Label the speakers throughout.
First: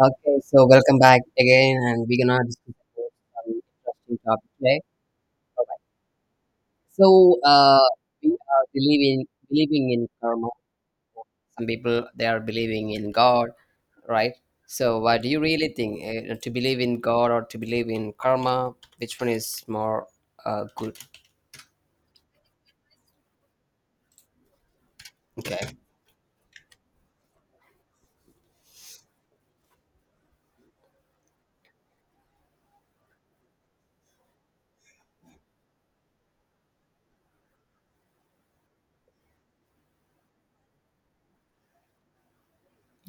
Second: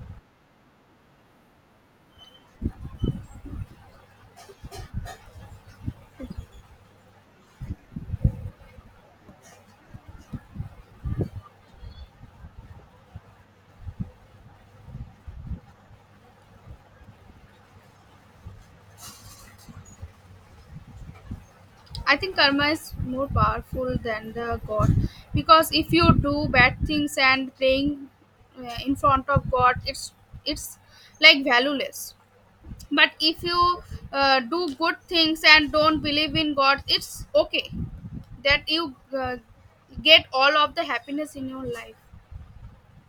Speaker 1: Okay, so welcome back again, and we're gonna discuss about some interesting topic today. Alright. So, uh, we are believing in karma. Some people they are believing in God, right? So, what do you really think? To believe in God or to believe in karma? Which one is more good?
Speaker 2: I think karma is more powerful than the god, because
Speaker 1: Okay,
Speaker 2: if you do bad things and praying in front of God, it's it's like valueless. But if you do good things and don't believe in God, it's okay that you get all of the happiness in your life.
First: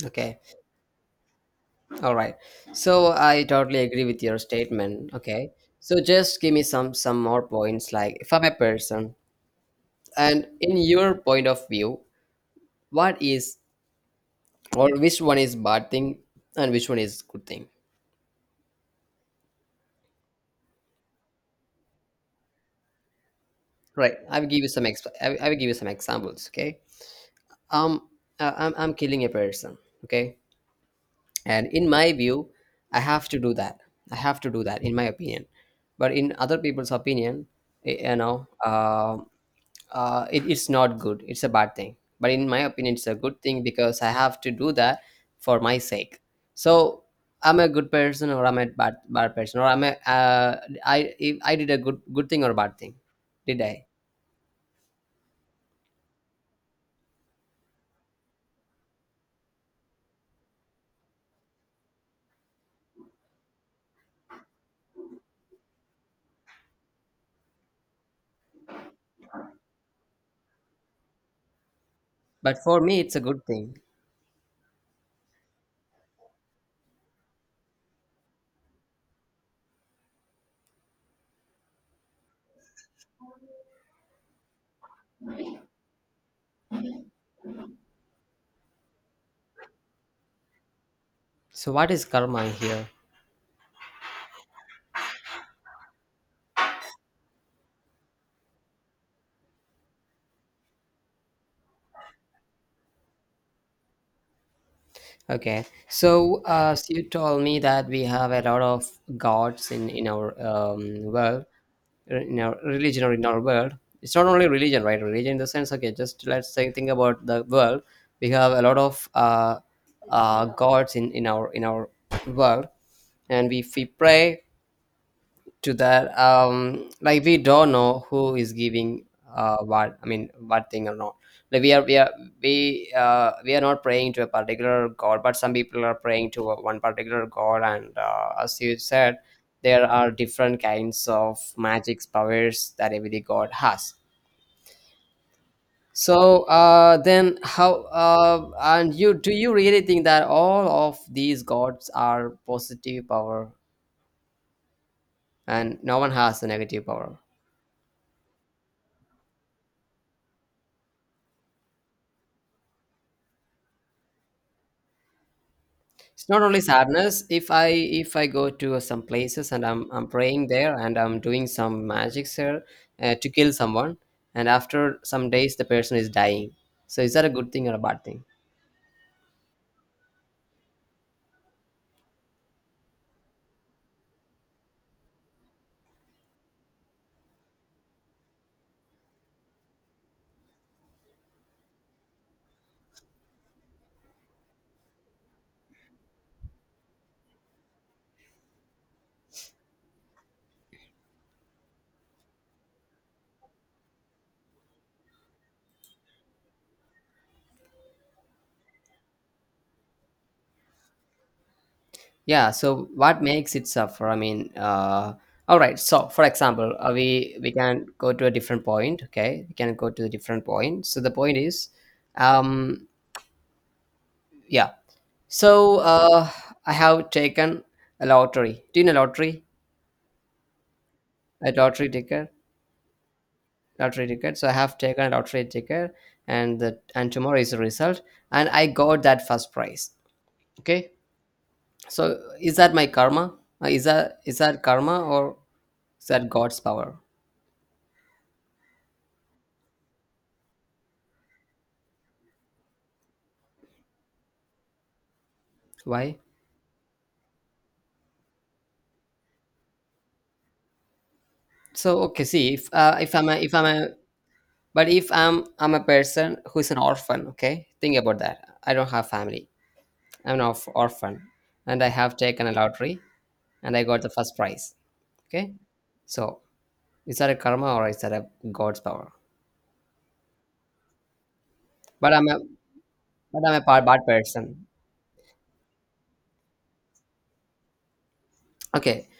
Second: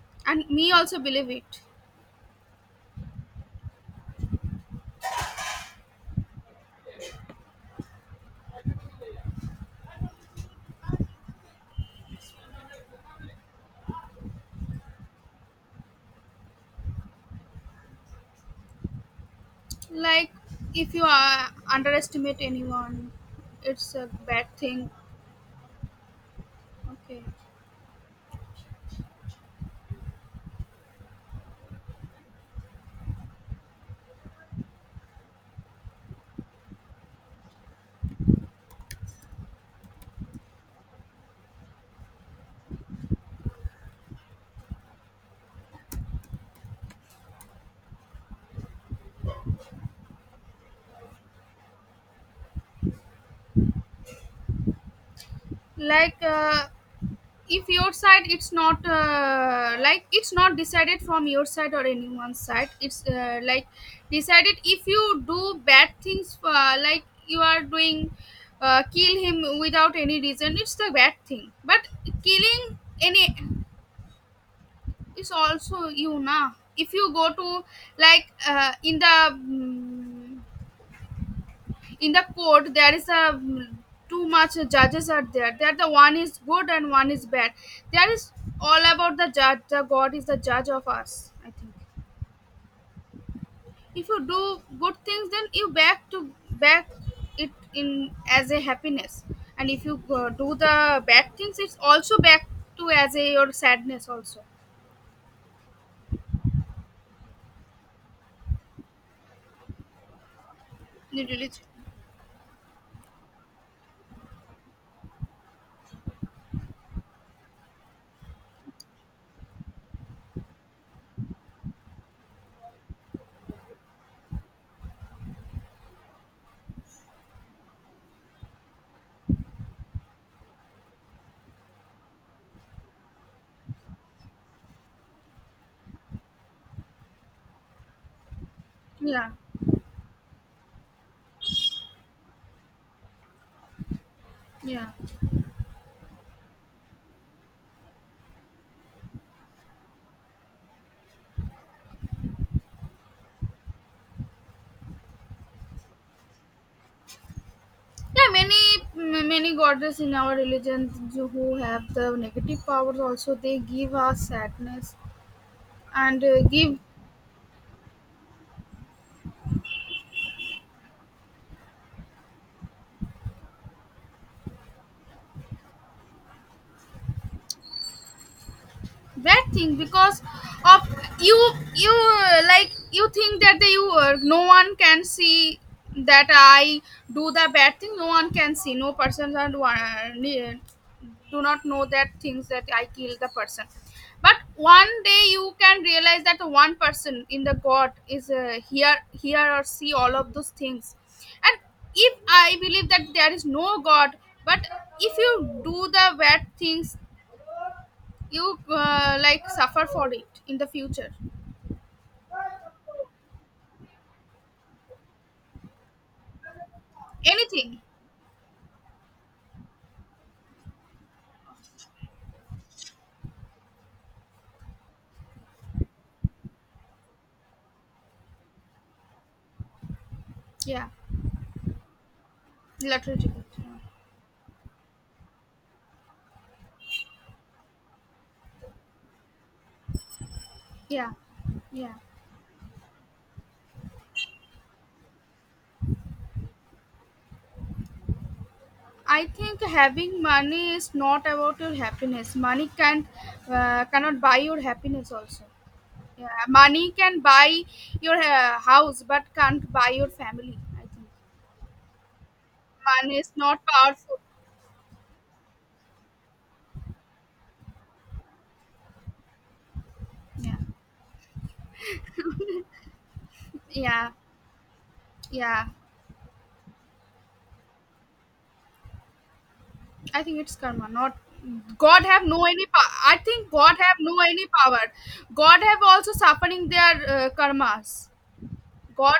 Speaker 1: okay,
Speaker 2: And me also believe it.
Speaker 1: all right. So, I totally agree with your statement. Okay, so just give me some more points. Like, if I'm a person, and in your point of view what is or which one is bad thing and which one is good thing?
Speaker 2: Like if you underestimate anyone, it's a
Speaker 1: Right,
Speaker 2: bad thing.
Speaker 1: I will give you some examples, okay.
Speaker 2: Okay,
Speaker 1: um I'm killing a person, okay, and in my view I have to do that, I have to do that in my opinion, but in other people's opinion, y- you know uh, it's not good, it's a bad thing, but in my opinion it's a good thing because I have to do that for my sake. So I'm a good person or I'm a bad person, or I'm a I if I did a good thing or bad thing, did i?
Speaker 2: like if your side it's not like it's not decided from your side or anyone's side, it's like decided if you do bad things, like you are doing kill him without any reason, it's the bad thing. But
Speaker 1: But
Speaker 2: killing
Speaker 1: for me it's a
Speaker 2: any
Speaker 1: good thing.
Speaker 2: is also, you na, if you go to, like, in the in the court, there is a too much judges are there, that the one is good and one is bad. There is all about the judge. The god is the judge of us, I think.
Speaker 1: So what is karma here?
Speaker 2: If you do good things, then you back to back it in as a happiness. And if you do the bad things, it's also back to as a your sadness also.
Speaker 1: Okay, so as you told me that we have a lot of gods in our
Speaker 2: It
Speaker 1: world,
Speaker 2: really-
Speaker 1: in our religion or in our world. It's not only religion, right? Religion in the sense, okay, just let's say, think about the world. We have a lot of gods in our in our world, and we pray to that, um, like we don't know who is giving what I mean what thing or not, like we are, we are not praying to a particular god, but some people are praying to one particular god. And as you said,
Speaker 2: yeah,
Speaker 1: there are different kinds of magic powers that every god has.
Speaker 2: yeah.
Speaker 1: So then how and you, do you really think that all of these gods are positive power and no one has a negative power?
Speaker 2: Yeah, many goddess in our religion who have the negative powers also, they give us sadness and
Speaker 1: It's not only
Speaker 2: give
Speaker 1: sadness. If i, if I go to some places and I'm praying there and I'm doing some magics there to kill someone, and after some days the person is dying, so is that a good thing or a bad thing?
Speaker 2: bad thing, because of you like you think that you, no one can see that I do the bad thing, no one can see, no person are, do not know that things that I kill the person. But one day you can realize that one person in the god is here or see all of those things. And if I believe that there is no god. But if you do the bad things, you like suffer for it in the future.
Speaker 1: Yeah, so what makes it suffer? All right, so for example, we
Speaker 2: Anything.
Speaker 1: can go to a different point, okay, we can go to a different point. So the point is, um yeah. So I have taken a lottery. Do you know lottery?
Speaker 2: Yeah.
Speaker 1: A lottery ticket.
Speaker 2: Lottery ticket.
Speaker 1: Lottery ticket. So I have taken a lottery ticket, and the and tomorrow is the result, and I got that first prize. Okay,
Speaker 2: Yeah, yeah.
Speaker 1: so is that my karma? Is that, is that karma or is that God's power?
Speaker 2: I think having money is not about your happiness. Money can, cannot buy your happiness also.
Speaker 1: Why?
Speaker 2: Yeah, money can buy your house, but can't buy your family, I think.
Speaker 1: So okay, see if
Speaker 2: Money is
Speaker 1: if
Speaker 2: not
Speaker 1: I'm a,
Speaker 2: powerful.
Speaker 1: but if I'm a person who is an orphan. Okay, think about that. I don't have family.
Speaker 2: Yeah,
Speaker 1: Orphan, and I have taken a lottery, and I got
Speaker 2: yeah,
Speaker 1: the first prize. Okay,
Speaker 2: yeah.
Speaker 1: so is that a karma or is that a God's power?
Speaker 2: I think it's karma, not God
Speaker 1: But
Speaker 2: have
Speaker 1: I'm a
Speaker 2: no any power. I
Speaker 1: but
Speaker 2: think God have
Speaker 1: bad
Speaker 2: no any
Speaker 1: person.
Speaker 2: power. God have also suffering their karmas.
Speaker 1: Okay,
Speaker 2: God,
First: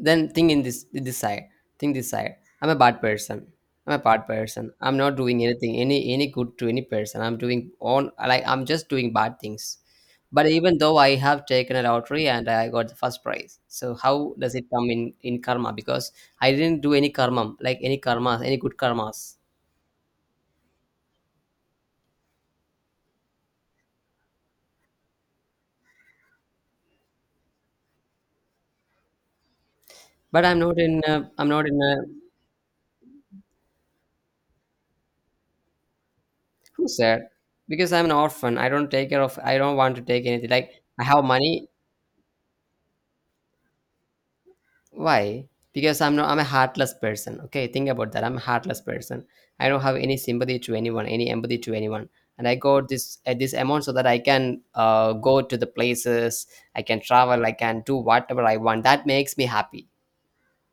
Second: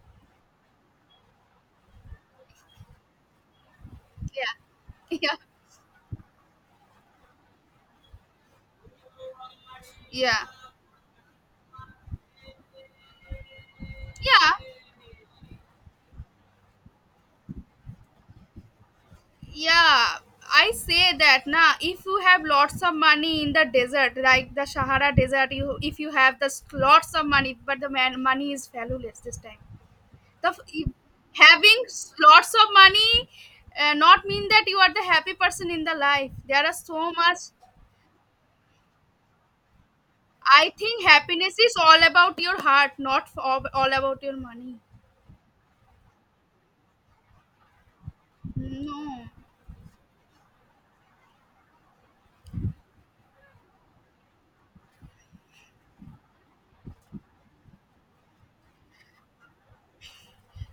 Speaker 1: then think in this side. Think this side. I'm a bad person. I'm a bad
Speaker 2: yeah,
Speaker 1: person. I'm not
Speaker 2: yeah,
Speaker 1: doing anything, any good to any person. I'm doing on, like I'm just doing bad things.
Speaker 2: yeah,
Speaker 1: But even though I have taken a lottery and I got the first prize, so how
Speaker 2: yeah,
Speaker 1: does it come in karma? Because I didn't do any karma, like any karmas, any good karmas.
Speaker 2: yeah. I say that, na. If you have lots of money in the desert, like the Sahara desert, you if you have the lots of money, but the man, money is valueless this time.
Speaker 1: But
Speaker 2: The
Speaker 1: I'm
Speaker 2: f-
Speaker 1: not in. A,
Speaker 2: if-
Speaker 1: I'm not in.
Speaker 2: Having
Speaker 1: A,
Speaker 2: lots of money, not mean that you are the happy person in the life. There are
Speaker 1: who
Speaker 2: so
Speaker 1: said?
Speaker 2: much.
Speaker 1: Because I'm an orphan. I don't take care of. I don't want to take anything. Like,
Speaker 2: I
Speaker 1: I
Speaker 2: think
Speaker 1: have
Speaker 2: happiness
Speaker 1: money.
Speaker 2: is all about your heart, not all about your money.
Speaker 1: Why? Because I'm not I'm a heartless person. Okay, think about that. I'm a heartless person.
Speaker 2: No,
Speaker 1: I don't have any sympathy to anyone, any empathy to anyone. And I got this at this amount so that I can go to the places, I can travel, I can do whatever I want. That makes me happy.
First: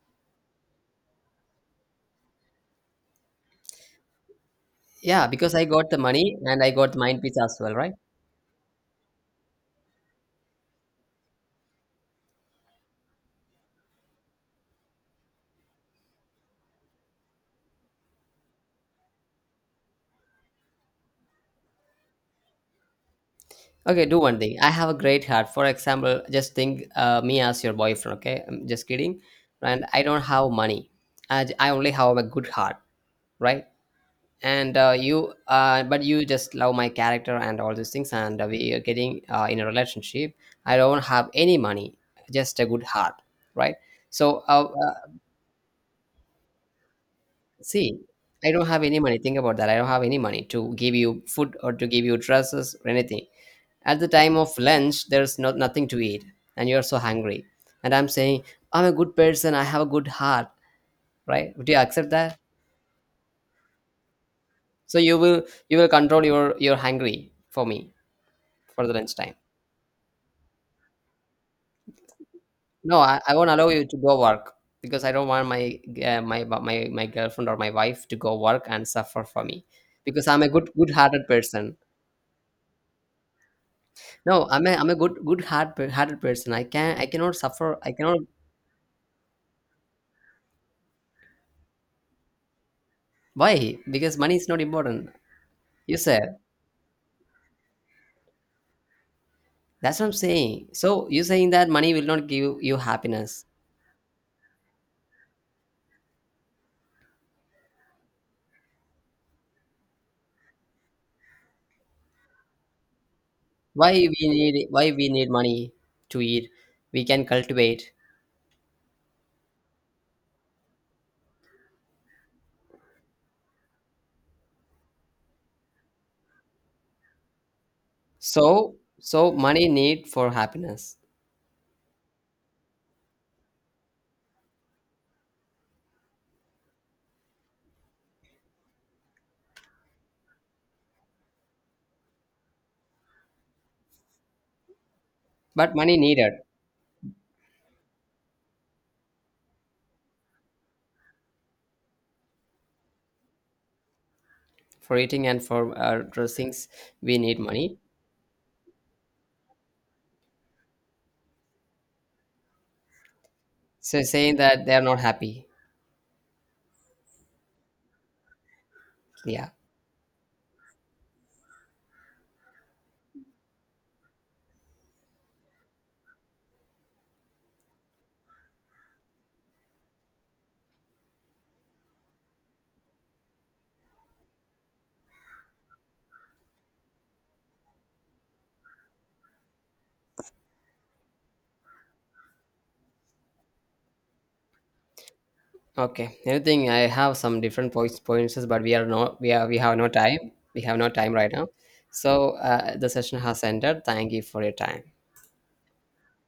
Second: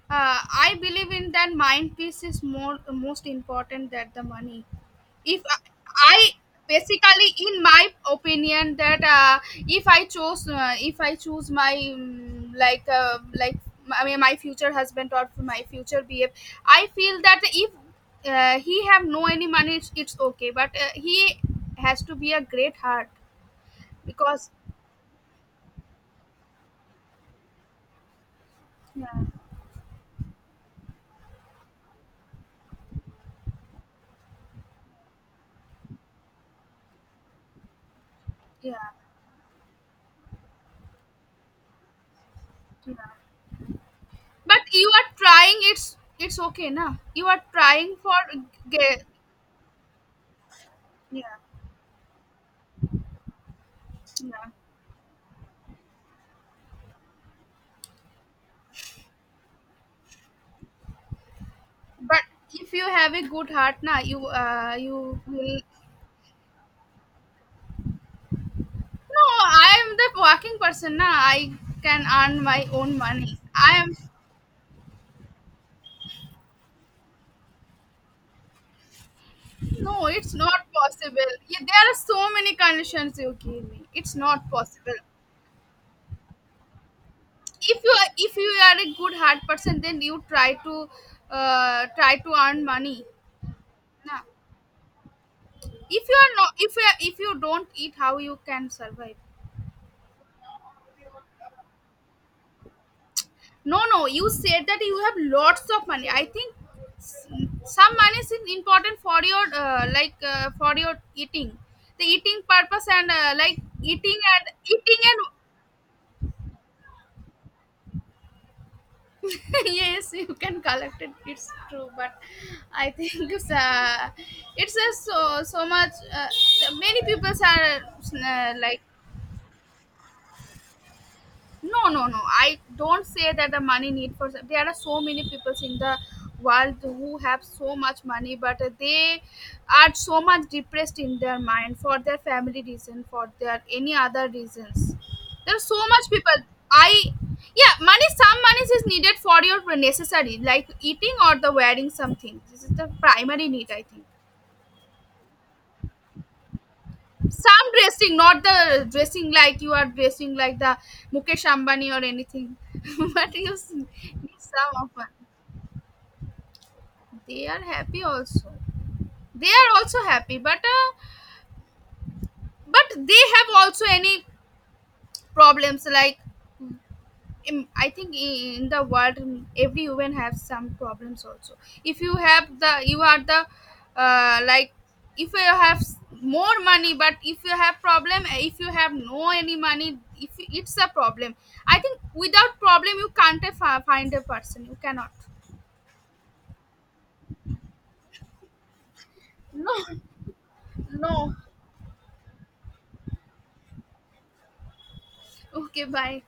Speaker 2: uh, I believe in that mind peace is more most important than the money.
Speaker 1: Yeah,
Speaker 2: If
Speaker 1: because
Speaker 2: I,
Speaker 1: I got the
Speaker 2: I
Speaker 1: money and I got the mind
Speaker 2: basically,
Speaker 1: peace as
Speaker 2: in
Speaker 1: well,
Speaker 2: my
Speaker 1: right?
Speaker 2: opinion, that if I choose my like I mean my future husband or my future BF, I feel that if he have no any money, it's okay. But he has to be a great heart,
Speaker 1: Okay, do one
Speaker 2: because
Speaker 1: thing. I have a great heart. For example, just think me as your boyfriend. Okay, I'm just
Speaker 2: yeah,
Speaker 1: kidding. And I don't have money. I only have a good heart, right? And you but you just love my character and all these things, and we are
Speaker 2: yeah,
Speaker 1: getting in a relationship. I don't have any money, just a good
Speaker 2: yeah.
Speaker 1: heart, right? So
Speaker 2: But you are trying. It's okay, na. You are
Speaker 1: see,
Speaker 2: trying for
Speaker 1: I don't have any
Speaker 2: ge-
Speaker 1: money. Think about that, I don't have any money to give you
Speaker 2: yeah,
Speaker 1: food or to give you dresses or anything. At the time
Speaker 2: yeah.
Speaker 1: of lunch there's nothing to eat, and you're so hungry, and I'm saying I'm a good person, I have a good heart, right? Would you accept
Speaker 2: But
Speaker 1: that?
Speaker 2: if you have a good heart, na, you uh,
Speaker 1: So you
Speaker 2: you
Speaker 1: will,
Speaker 2: will.
Speaker 1: you will control your hungry for me, for the lunch
Speaker 2: No,
Speaker 1: time.
Speaker 2: I am the working person, na. I can earn my own
Speaker 1: No, I
Speaker 2: money.
Speaker 1: won't allow
Speaker 2: I
Speaker 1: you
Speaker 2: am.
Speaker 1: to go work because I don't want my my girlfriend or my wife to go work and suffer for me,
Speaker 2: No,
Speaker 1: because
Speaker 2: it's
Speaker 1: I'm a
Speaker 2: not
Speaker 1: good hearted
Speaker 2: possible. Yeah,
Speaker 1: person.
Speaker 2: there are so many conditions you give me. It's
Speaker 1: No,
Speaker 2: not
Speaker 1: I'm
Speaker 2: possible.
Speaker 1: a good hearted person. I can, I cannot suffer.
Speaker 2: If you
Speaker 1: I
Speaker 2: are,
Speaker 1: cannot.
Speaker 2: if you are a good heart person, then you try to, try to earn money.
Speaker 1: Why?
Speaker 2: No.
Speaker 1: Because money is not important. You
Speaker 2: if you are
Speaker 1: said,
Speaker 2: not if you are, If you don't eat, how you can survive?
Speaker 1: that's what I'm saying. So you're saying that money will not give you happiness.
Speaker 2: No, no, you said that you have lots of money. I think s- some money is important for your, like, for your eating, the eating purpose, and like
Speaker 1: Why we
Speaker 2: eating and
Speaker 1: need, why
Speaker 2: eating
Speaker 1: we
Speaker 2: and
Speaker 1: need money to eat? We can cultivate.
Speaker 2: yes, you can collect it, it's true. But I think it's uh, it's so so much, many people are,
Speaker 1: So
Speaker 2: like,
Speaker 1: so money need for happiness,
Speaker 2: no, no, no, I don't say that the money need for, there are so many peoples in the world who have so much money, but they are so much depressed in their mind, for their family reason, for their any other reasons. There are
Speaker 1: but
Speaker 2: so
Speaker 1: money
Speaker 2: much
Speaker 1: needed.
Speaker 2: people. I. Yeah, money some money is needed for your necessary, like eating or the wearing something. This is the primary need, I think.
Speaker 1: For eating and for our dressings we need
Speaker 2: Some
Speaker 1: money.
Speaker 2: dressing, not the dressing like you are dressing like the Mukesh Ambani or anything. But you see,
Speaker 1: So saying that they
Speaker 2: some
Speaker 1: are
Speaker 2: of
Speaker 1: not
Speaker 2: them,
Speaker 1: happy?
Speaker 2: they are happy also, they
Speaker 1: Yeah,
Speaker 2: are also happy, but they have also any problems, like I think in the world, every woman has some problems also. If you have the You are the, like if you have more money, but if you have problem, if you have no any money, if you- it's a problem. I think without problem you can't find a person, you cannot.
Speaker 1: okay, anything. I have some different points, but we are not, we
Speaker 2: No,
Speaker 1: have no time, we have no time right
Speaker 2: no.
Speaker 1: now. So the session has ended. Thank you for your time.
Speaker 2: Okay, bye.